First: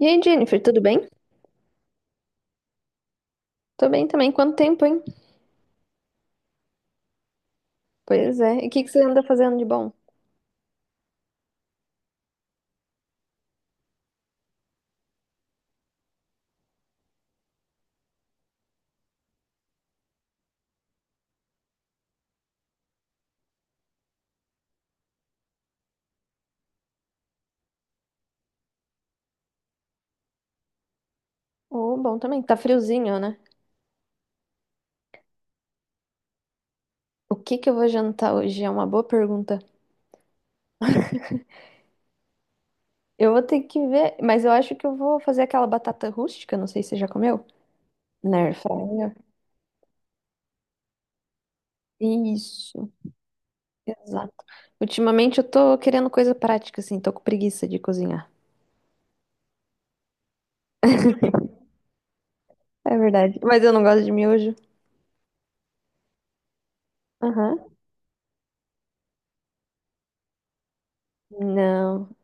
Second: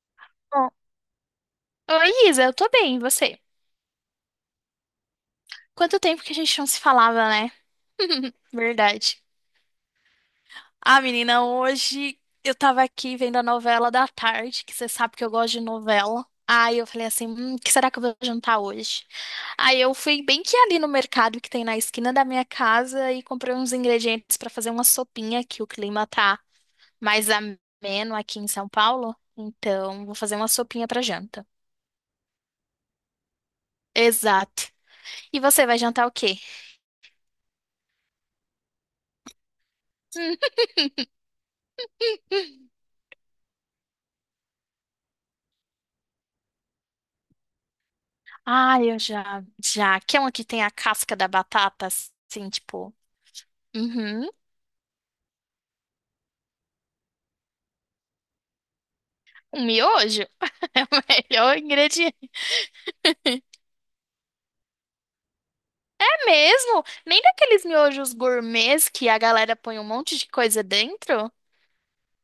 E aí, Jennifer, Bom, tudo bem? Oi, Isa, eu tô bem, e você? Tô bem também. Quanto tempo, hein? Quanto tempo que a gente não se falava, né? Pois é. E o que que você anda Verdade. fazendo de bom? Ah, menina, hoje eu tava aqui vendo a novela da tarde, que você sabe que eu gosto de novela. Aí eu falei assim, o que será que eu vou jantar hoje? Aí eu fui bem que ali no mercado que tem na esquina da minha casa e comprei uns ingredientes pra fazer uma sopinha, que o clima tá mais ameno aqui em São Paulo. Então, vou fazer uma sopinha pra janta. Oh, bom também. Tá friozinho, né? Exato. E você vai jantar o quê? O que que eu vou jantar hoje? É uma boa pergunta. Eu vou ter que ver, mas eu acho que eu vou fazer aquela batata rústica, não sei se você já comeu. Na air Ah, eu fryer. já, já. Que é uma que tem a casca da batata, assim, Isso, tipo. Uhum. exato. Ultimamente eu tô querendo coisa prática, assim, tô com preguiça de cozinhar. Um miojo é o melhor ingrediente. É verdade. Mas eu não gosto de miojo. É mesmo? Nem Aham. daqueles miojos gourmets que a galera põe um monte de coisa dentro? Não.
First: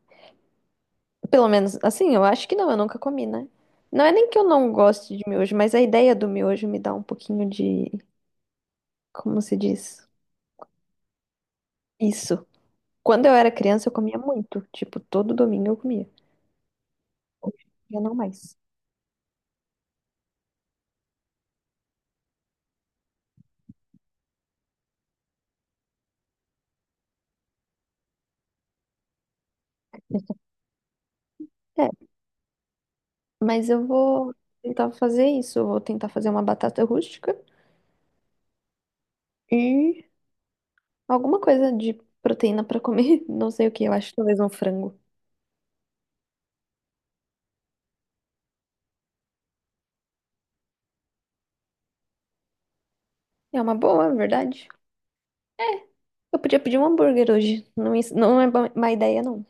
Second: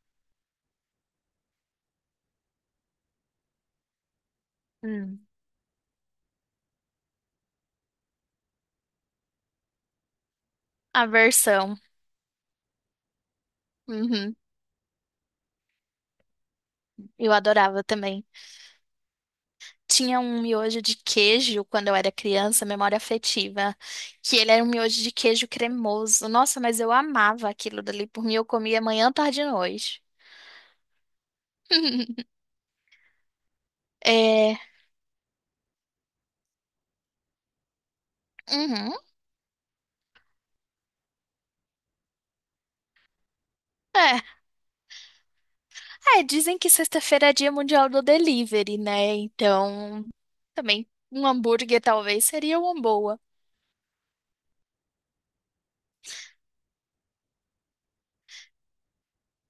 Pelo menos, assim, eu acho que não, eu nunca comi, né? Não é nem que eu não goste de Hum, miojo, mas a ideia do miojo me dá um pouquinho de, como se diz? a versão. Isso. Quando eu era criança, eu comia Uhum. muito. Tipo, todo domingo eu comia. Eu Hoje em adorava dia não também. mais. Tinha um miojo de queijo quando eu era criança, memória afetiva, que ele era um miojo de queijo cremoso. Nossa, mas eu amava aquilo dali. Por mim, eu comia manhã, tarde e noite. É, mas eu vou É. tentar fazer isso. Eu vou tentar fazer uma batata rústica Uhum. e alguma coisa de proteína pra comer. Não sei o que, eu acho que É, talvez um frango. é, dizem que sexta-feira é dia mundial do delivery, né? Então, também um hambúrguer talvez seria uma boa. É uma boa, é verdade. Eu podia pedir um hambúrguer hoje. Não, não é má ideia, não.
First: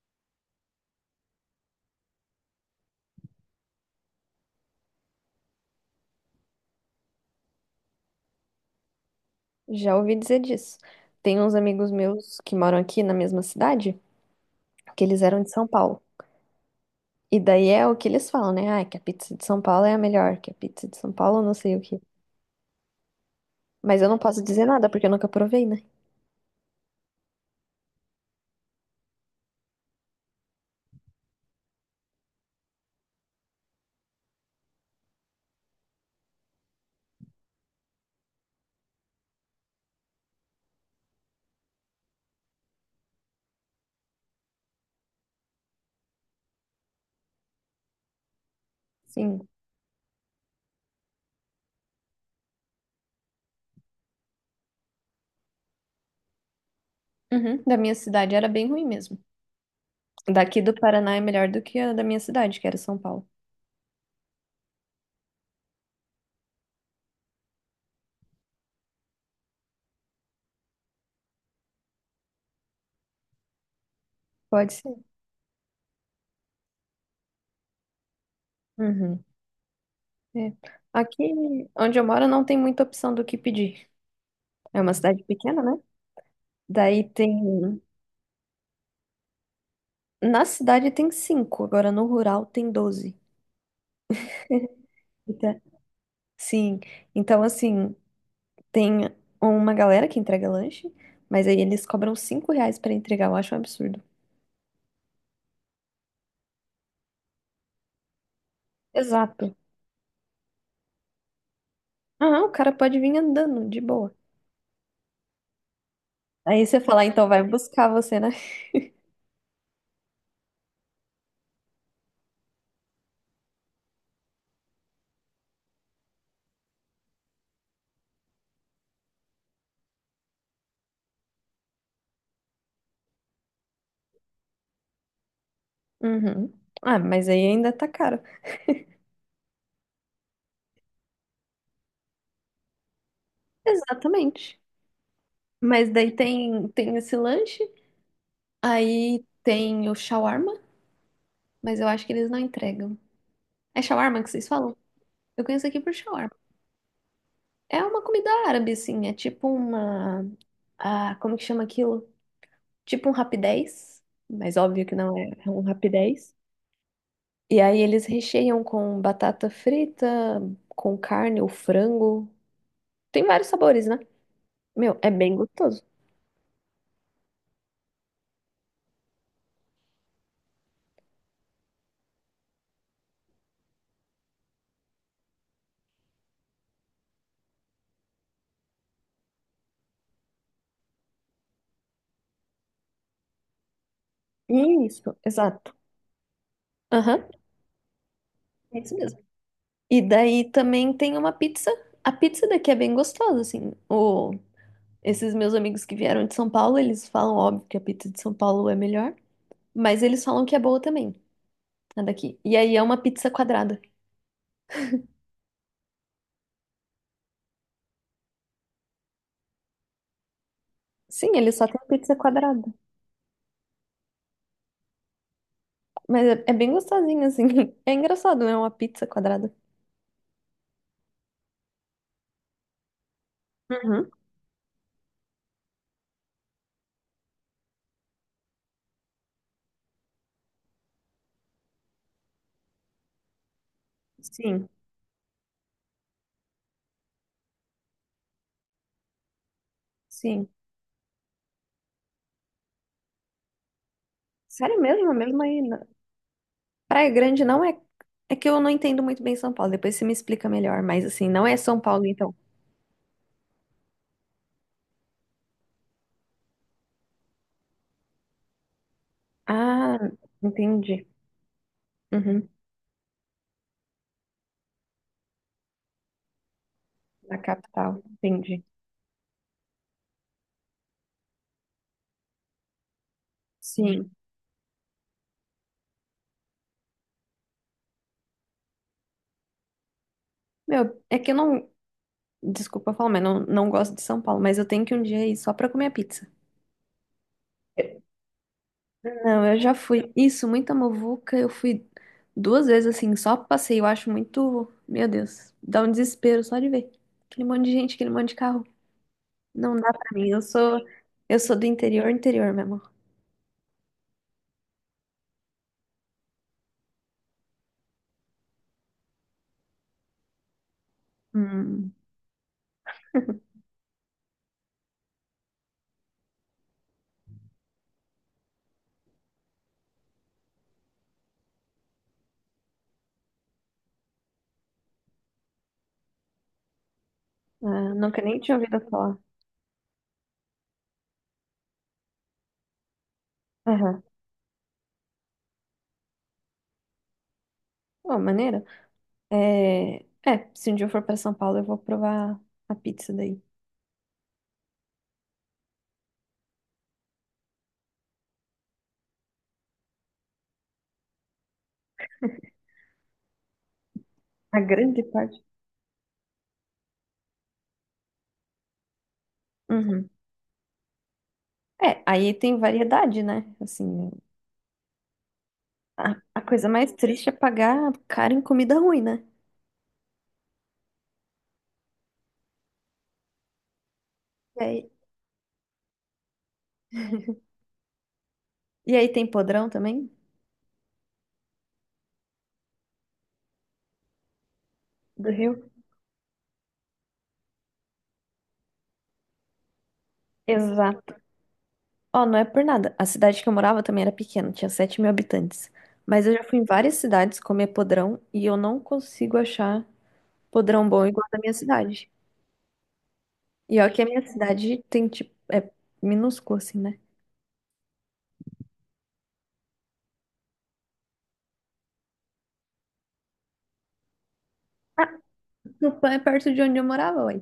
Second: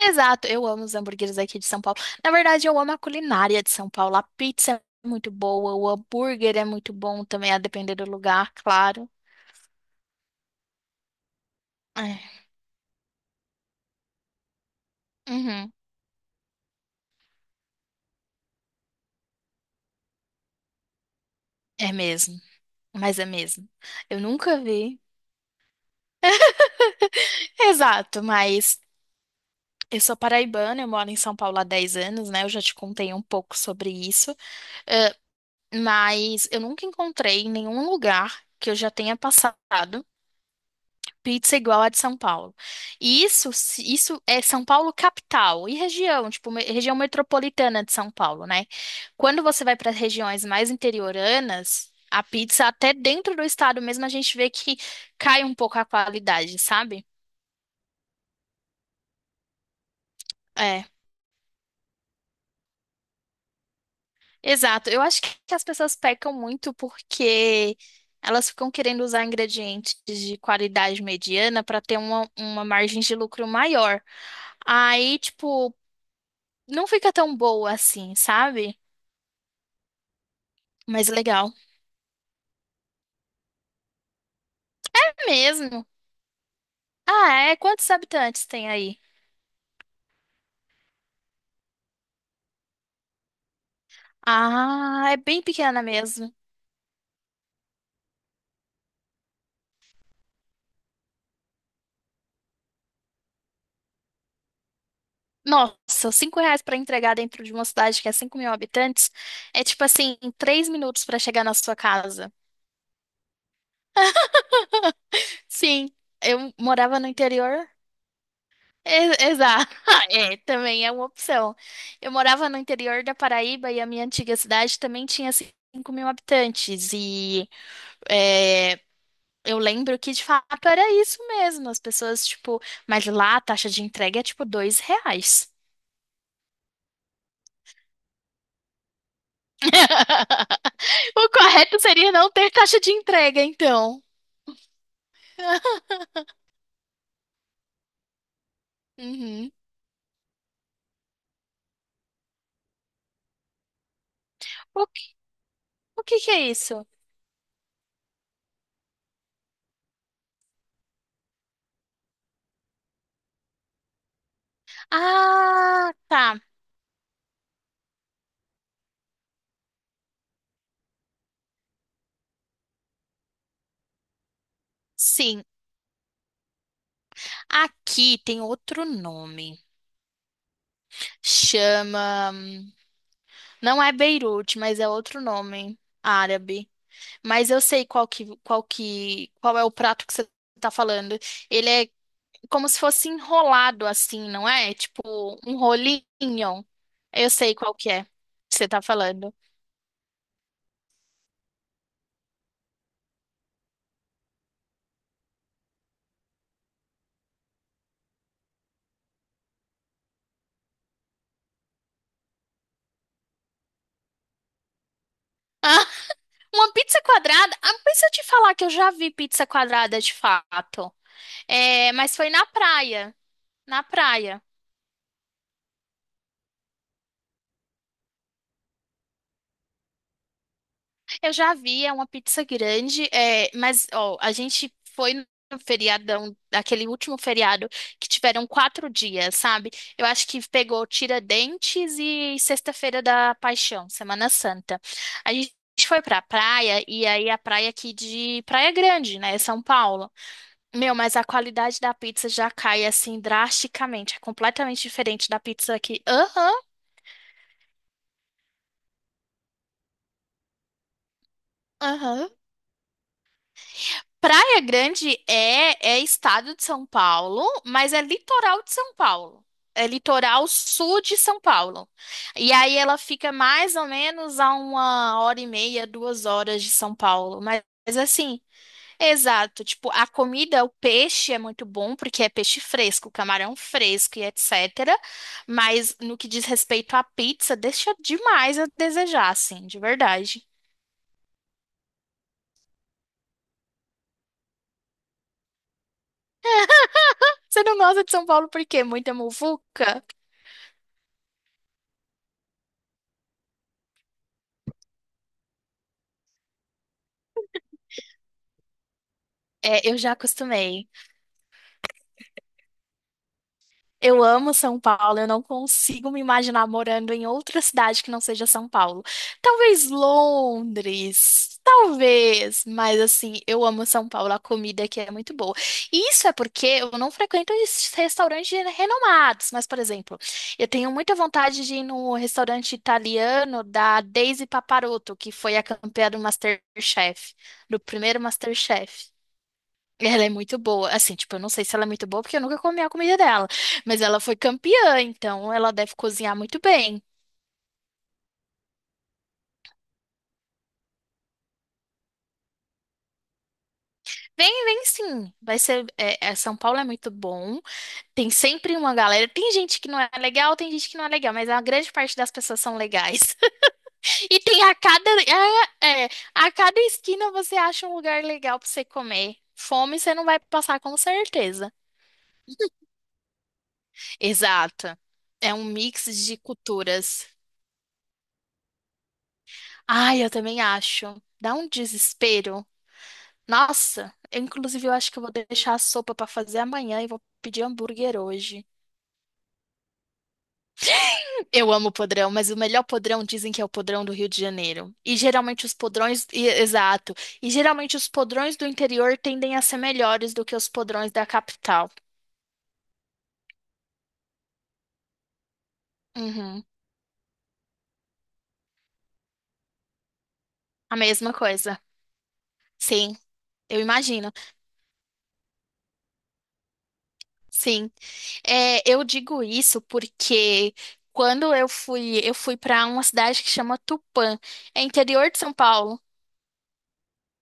Exato, eu amo os hambúrgueres aqui de São Paulo. Na verdade, eu amo a culinária de São Paulo. A pizza é muito boa, o hambúrguer é muito bom também, a depender do lugar, claro. Já ouvi dizer disso. Tem uns amigos É, meus que moram aqui na mesma cidade, que eles eram de São uhum, Paulo. E daí é o que eles falam, né? Ah, que a pizza de São Paulo é a melhor, que a pizza de São Paulo não sei o é quê. mesmo, mas é mesmo. Mas eu não Eu posso nunca dizer nada vi. porque eu nunca provei, né? Exato, mas eu sou paraibana, eu moro em São Paulo há 10 anos, né? Eu já te contei um pouco sobre isso. Mas eu nunca encontrei em nenhum lugar que eu já tenha passado pizza igual a de São Paulo. E isso, isso é São Paulo capital e região, tipo, região metropolitana de São Paulo, né? Quando Sim. você vai para as regiões mais interioranas, a pizza até dentro do estado mesmo a gente vê que cai um pouco a qualidade, sabe? Uhum. Da minha cidade era bem ruim mesmo. Daqui do Paraná é melhor do que a da minha cidade, que era São Paulo. Exato. Eu acho que as pessoas pecam muito porque elas ficam querendo usar ingredientes de qualidade mediana para ter uma margem de lucro maior. Pode ser. Aí, tipo, não fica tão boa assim, sabe? Uhum. É. Mas Aqui legal. onde eu moro não tem muita opção do que pedir. É uma É cidade pequena, né? mesmo. Daí Ah, é? tem. Quantos habitantes tem aí? Na cidade tem cinco, agora no rural tem 12. Ah, é bem Eita. pequena mesmo. Sim, então assim, tem uma galera que entrega lanche, mas aí eles cobram R$ 5 pra entregar, eu acho um absurdo. Nossa, R$ 5 para entregar dentro de uma cidade que é 5 mil habitantes Exato. é tipo assim, 3 minutos para chegar na sua casa. Ah, o cara pode vir andando, de boa. Sim, eu Aí você morava fala, no então vai interior. buscar você, né? Exato, é, também é uma opção. Eu morava no interior da Paraíba e a minha antiga cidade também tinha 5 mil habitantes. E é, eu lembro que de fato era isso mesmo. As pessoas, tipo, mas lá a taxa de entrega é tipo R$ 2. Uhum. Ah, mas aí ainda tá caro. O correto seria não ter taxa de entrega, então. Exatamente. Mas daí tem, esse lanche, aí Uhum. tem o shawarma, mas eu acho que eles não entregam. É shawarma que vocês falam? O, que- Eu conheço aqui por o que que shawarma. é isso? É uma comida árabe, assim, é tipo uma... Ah, como que chama aquilo? Tipo um rapidez, mas óbvio que não é um Ah, rapidez. tá. E aí eles recheiam com batata frita, com carne ou frango. Tem vários sabores, né? Meu, é bem Sim. gostoso. Aqui tem outro nome. Chama. Não é Beirute, mas é outro nome árabe. Mas eu sei qual é o prato que você tá falando. Ele é como se fosse enrolado assim, não é? É Isso, tipo um exato. rolinho. Aham, Eu sei qual que é que você é tá isso mesmo. falando. E daí também tem uma pizza. A pizza daqui é bem gostosa, assim. O... Esses meus amigos que vieram de São Paulo, eles falam, óbvio, que a pizza de São Paulo é melhor, mas eles falam que é boa também, a daqui. E aí é uma pizza quadrada. Ah, uma pizza quadrada? Ah, mas se eu te falar que eu já vi pizza quadrada de fato. Sim, eles só tem É, pizza mas foi na quadrada. praia. Na praia. Mas é, é bem gostosinho, assim. É engraçado, né? Uma pizza quadrada. Eu já vi, é uma pizza grande, é, mas Uhum. ó, a gente foi no feriadão, aquele último feriado, que tiveram 4 dias, sabe? Eu acho que pegou Tiradentes e Sexta-feira da Paixão, Semana Sim, Santa. A gente foi pra praia, e aí a praia aqui de Praia Grande, né, São Paulo. Sim. Meu, mas a qualidade da pizza já cai assim drasticamente, é Sério completamente mesmo? É diferente da mesmo aí. pizza aqui. Aham, Praia Grande não é. É que eu não entendo muito bem São Paulo. Depois você me explica melhor. Mas, assim, não é São Paulo, aham. então. Praia Grande é estado de São Paulo, mas é litoral de São Paulo. É Ah, litoral sul entendi. de São Paulo. Uhum. E aí ela fica mais ou menos a 1 hora e meia, 2 horas de São Na Paulo. Mas, capital. mas assim, Entendi. exato. Tipo, a comida, o peixe é muito bom, porque é peixe fresco, camarão Sim. fresco e etc. Mas no que diz respeito à pizza, deixa demais a desejar, assim, de verdade. Meu, é que eu não. Desculpa falar, mas não, não gosto de São Paulo. Mas eu tenho que um dia ir só pra comer a pizza. Você não gosta de São Paulo por quê? Muita Não, eu já muvuca? fui. Isso, muita muvuca. Eu fui duas vezes assim, só passei. Eu acho muito. Meu Deus, dá um desespero só de ver. Aquele monte de gente, aquele monte de carro. Não É, dá eu pra já mim. Acostumei. Eu sou do interior, interior mesmo. Eu amo São Paulo, eu não consigo me imaginar morando em outra cidade que não seja São Paulo. Talvez Londres, Hum, talvez, mas assim, eu amo São Paulo, a comida aqui é muito boa. E isso é porque eu não frequento esses restaurantes renomados, mas, por exemplo, eu tenho muita vontade de ir no restaurante italiano da Daisy Paparotto, que foi a campeã do MasterChef, do ah, primeiro nunca nem tinha ouvido MasterChef. falar. Ela é muito boa. Assim, tipo, eu não sei se ela é muito boa porque eu nunca comi a comida dela. Mas Aham. ela foi campeã, então ela deve cozinhar muito bem. Pô, maneiro. É, é, se um dia eu for pra São Paulo, eu vou provar a pizza daí. Vem, vem sim. Vai ser. É, é, São Paulo é muito bom. Tem sempre uma galera. Tem gente que não é legal, tem gente que não é legal, mas a grande parte das pessoas são legais. E A tem a grande cada. parte. É, é, a cada esquina você acha um lugar legal pra você comer. Fome Uhum. você não vai passar com certeza. É, aí tem variedade, né? Assim, Exato. É um mix de a coisa mais culturas. triste é pagar caro em comida ruim, né? Ai, eu também acho. Dá um desespero. Nossa, eu, É, inclusive eu acho que eu vou deixar a sopa pra fazer amanhã e vou pedir hambúrguer hoje. e aí tem podrão também? Eu amo podrão, mas o melhor podrão dizem que é o podrão do Rio de Janeiro. E Do Rio? geralmente os podrões, exato. E geralmente os podrões do interior tendem a ser melhores do que os podrões Exato. da capital. Ó, não é por nada. A cidade que eu morava também era pequena, tinha 7 mil habitantes. Mas eu já fui em Uhum, várias cidades comer podrão e eu não consigo achar podrão a bom igual mesma da minha coisa. cidade. Sim, eu E ó, que a minha imagino. cidade tem, tipo, é minúscula, assim, né? Sim, é, eu digo isso porque quando eu fui para uma cidade que chama Tupã, é interior de São No Paulo. pan é perto de onde eu morava, ué.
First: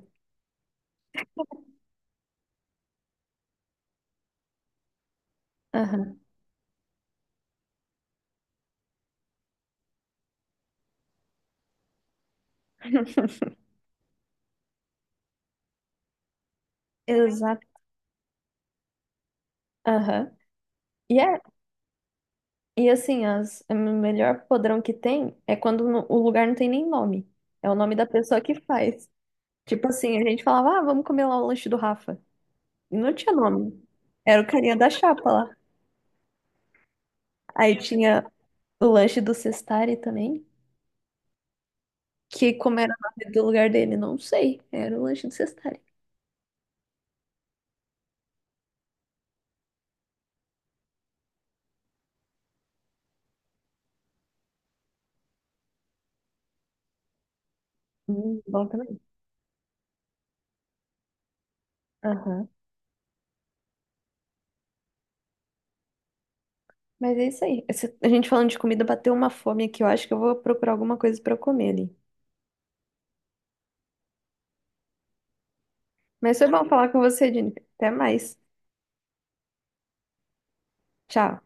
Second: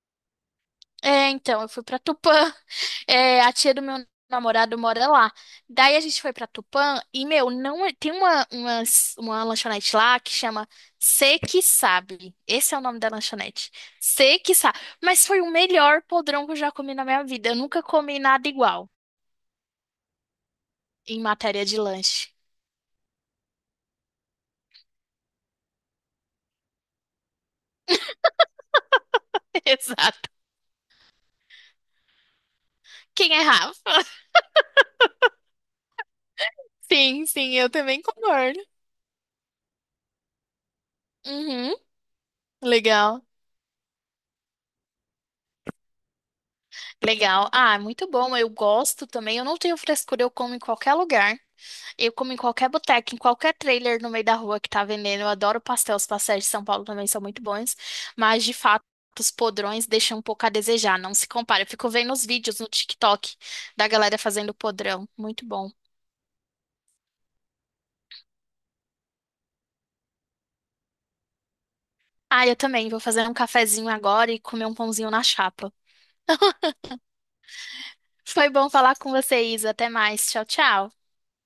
É, então, eu fui para Tupã. É, a tia do meu namorado mora lá. Daí a Aham, gente foi para Tupã e, meu, não é- tem uma lanchonete lá que chama Cê Que Sabe. Esse é o nome da lanchonete. Cê Que Sabe. Mas foi o melhor podrão que eu já comi na minha vida. Eu exato. nunca comi nada igual Aham. E, em é, matéria de lanche. e assim, o melhor podrão que tem é quando o lugar não tem nem nome. É o nome da pessoa que faz. Tipo assim, a Exato. gente falava, ah, vamos comer lá o lanche do Rafa. E não tinha Quem é Rafa? nome. Era o carinha da chapa lá. Sim, sim, eu Aí também tinha concordo. o lanche do Cestari também. Uhum, Que como era o nome legal, do lugar dele, não sei. Era o lanche do Cestari. legal. Ah, muito bom. Eu gosto também. Eu não tenho frescura, eu como em qualquer lugar. Eu como em qualquer boteca, em qualquer trailer no meio da rua que tá vendendo. Eu adoro pastel. Os pastéis de São Paulo também são muito bons. Mas, de Bom fato, também. os podrões deixam um pouco a desejar. Não se compara. Eu fico vendo os Aham. vídeos no TikTok da galera fazendo podrão. Muito bom. Mas é isso aí. Esse- a gente falando de comida, bateu uma fome aqui. Eu acho que eu vou procurar alguma coisa pra eu comer ali. Ah, eu também. Vou fazer um cafezinho agora e comer um pãozinho na chapa. Mas foi bom falar com você, Jennifer. Até mais. Foi bom falar com você, Isa. Até mais. Tchau, tchau. Tchau.